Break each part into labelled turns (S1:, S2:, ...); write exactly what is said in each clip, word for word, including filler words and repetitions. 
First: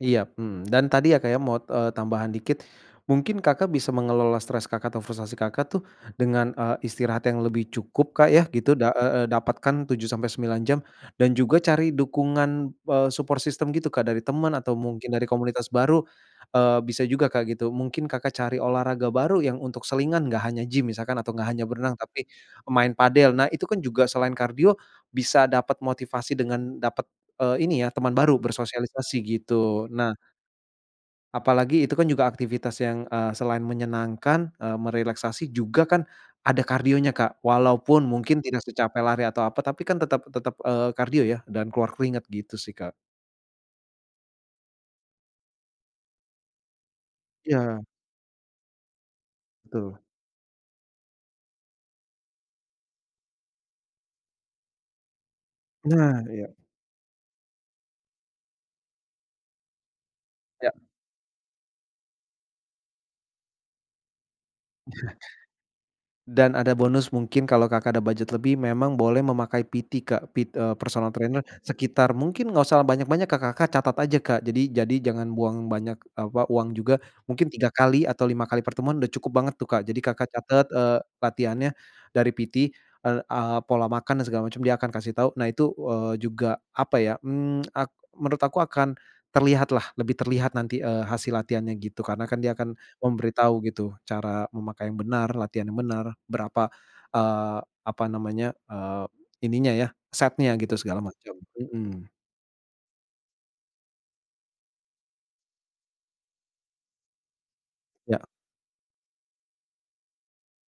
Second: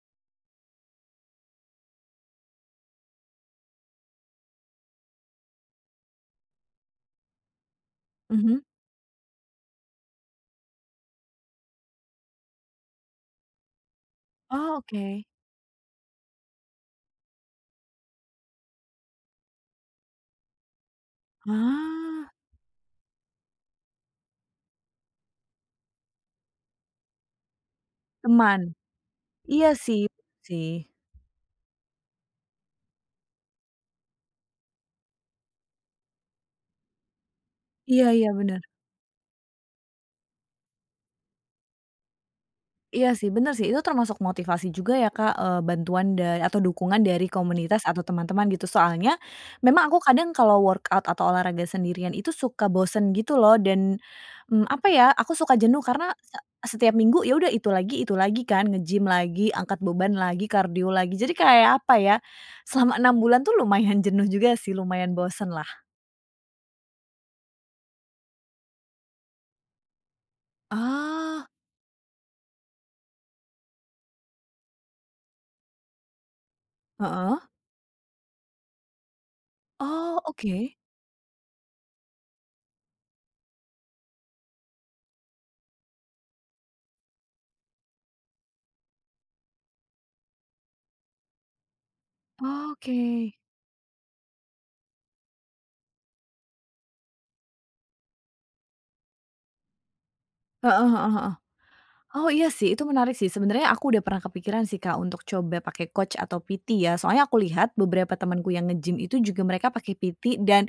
S1: Iyap, mhm, dan tadi ya, Kak, ya mau, eee, tambahan dikit, mungkin Kakak bisa mengelola stres Kakak atau frustasi Kakak, tuh dengan, eee, istirahat yang lebih cukup, Kak, ya
S2: Mhm.
S1: gitu. Da e e dapatkan tujuh sampai sembilan jam dan juga cari dukungan, eee, support system gitu, Kak, dari teman atau
S2: Oh,
S1: mungkin
S2: oke.
S1: dari komunitas baru. Eee, bisa juga, Kak, gitu. Mungkin Kakak, cari olahraga baru yang untuk selingan enggak hanya gym misalkan atau enggak hanya berenang tapi
S2: Ah.
S1: main padel. Nah, itu kan juga selain kardio bisa dapet motivasi dengan dapet, eee, ini ya, teman baru
S2: Teman?
S1: bersosialisasi
S2: Iya
S1: gitu.
S2: sih
S1: Nah
S2: [unintelligible] sih.
S1: apalagi itu kan juga aktivitas yang, eee, selain menyenangkan, eee, merelaksasi juga kan ada kardionya, Kak. Walaupun
S2: Iya iya,
S1: mungkin tidak
S2: bener.
S1: secapek lari atau apa, tapi kan tetep tetep, eee, kardio ya dan keluar keringat gitu sih, Kak.
S2: Iya sih, bener sih, itu termasuk motivasi juga ya Kak. Eee, bantuan dan atau dukungan dari
S1: Iya.
S2: komunitas atau teman-teman gitu soalnya memang aku
S1: Betul.
S2: kadang kalo workout atau olahraga sendirian itu suka bosen gitu loh dan, mmm, apa ya aku suka jenuh karena
S1: Nah,
S2: se
S1: iya.
S2: setiap minggu ya udah itu lagi itu lagi kan, nge-gym lagi, angkat beban lagi,
S1: Ya.
S2: kardio lagi, jadi kayak apa ya? Selama enam bulan tuh lumayan jenuh juga sih lumayan bosen lah.
S1: Dan ada bonus mungkin kalo, Kakak ada budget lebih memang boleh memakai PT Kak, pit eee, personal trainer.
S2: Oh.
S1: Sekitar mungkin enggak usah banyak-banyak, Kakak Kakak catat aja, Kak. Jadi jadi jangan buang banyak apa, uang juga.
S2: Heeh.
S1: Mungkin tiga kali atau lima kali pertemuan udah cukup banget tuh, Kak. Jadi,
S2: Oh,
S1: Kakak catat,
S2: oke.
S1: eee, latihannya dari PT. Eee, a pola makan dan segala macem, dia akan kasih tau. Nah itu, eee, juga apa ya, mmm, ak menurut aku akan terlihat lah lebih terlihat nanti, eee, hasil latihannya gitu karena kan dia akan
S2: Oke
S1: memberitahu gitu, cara memakai yang benar, latihan yang benar, berapa, eee, apa namanya, eee, ininya ya, setnya gitu
S2: Heeh
S1: segala
S2: heeh heeh.
S1: macam. Mhm.
S2: Oh, iya sih, itu menarik sih, sebenarnya aku udah pernah kepikiran sih, Kak, untuk coba pakai coach atau PT ya soalnya aku lihat beberapa
S1: Ya.
S2: temenku yang nge-gym itu juga mereka pake PT dan,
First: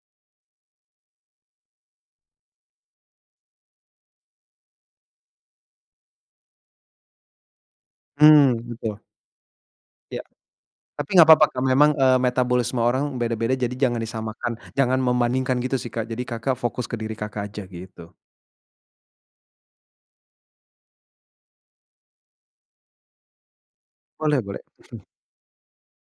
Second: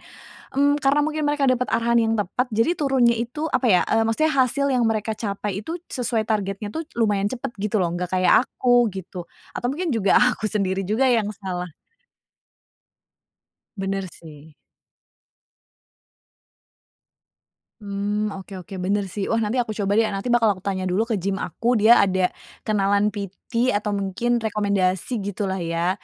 S2: mmm, karena mungkin mereka dapat arahan yang tepat jadi turunnya itu, apa ya, eee, maksudnya hasil yang mereka capai itu sesuai targetnya tuh lumayan cepet gitu loh, enggak kayak
S1: Mmm,
S2: aku
S1: betul.
S2: gitu. Atau mungkin juga
S1: Ya.
S2: aku sendiri juga
S1: Tapi
S2: yang
S1: enggak papa, Kak,
S2: salah.
S1: memang, eee, metabolisme orang beda-beda. Jadi jangan
S2: Bener
S1: disamakan.
S2: sih.
S1: Jangan membandingkan gitu sih, Kak. Jadi, Kakak, fokus ke diri Kakak, aja gitu.
S2: Mmm, oke oke, bener sih. Wah, nanti aku coba deh, nanti bakal aku tanya dulu ke gym aku, dia ada kenalan PT atau mungkin
S1: Boleh boleh. Hmm.
S2: rekomendasi gitu lah ya.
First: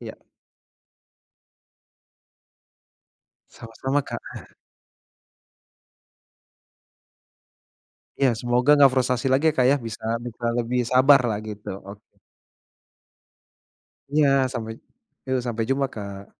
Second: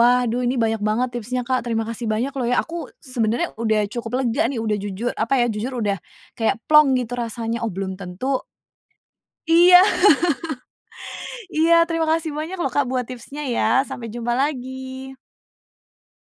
S1: Iya.
S2: duh ini banyak banget tipsnya, Kak, terima kasih banyak loh ya aku sebenernya udah
S1: Sama-sama,
S2: cukup
S1: Kak.
S2: lega nih, udah jujur, apa ya, jujur udah kayak plong gitu rasanya, oh, belum
S1: Iya,
S2: tentu
S1: semoga enggak frustasi lagi ya, Kak, ya.
S2: Iya.
S1: Bisa bisa lebih sabar lah gitu,
S2: Iya,
S1: oke.
S2: terima kasih banyak loh, Kak, buat tipsnya ya, sampai
S1: Iya,
S2: jumpa
S1: sampai
S2: lagi.
S1: yuk, sampai jumpa, Kak.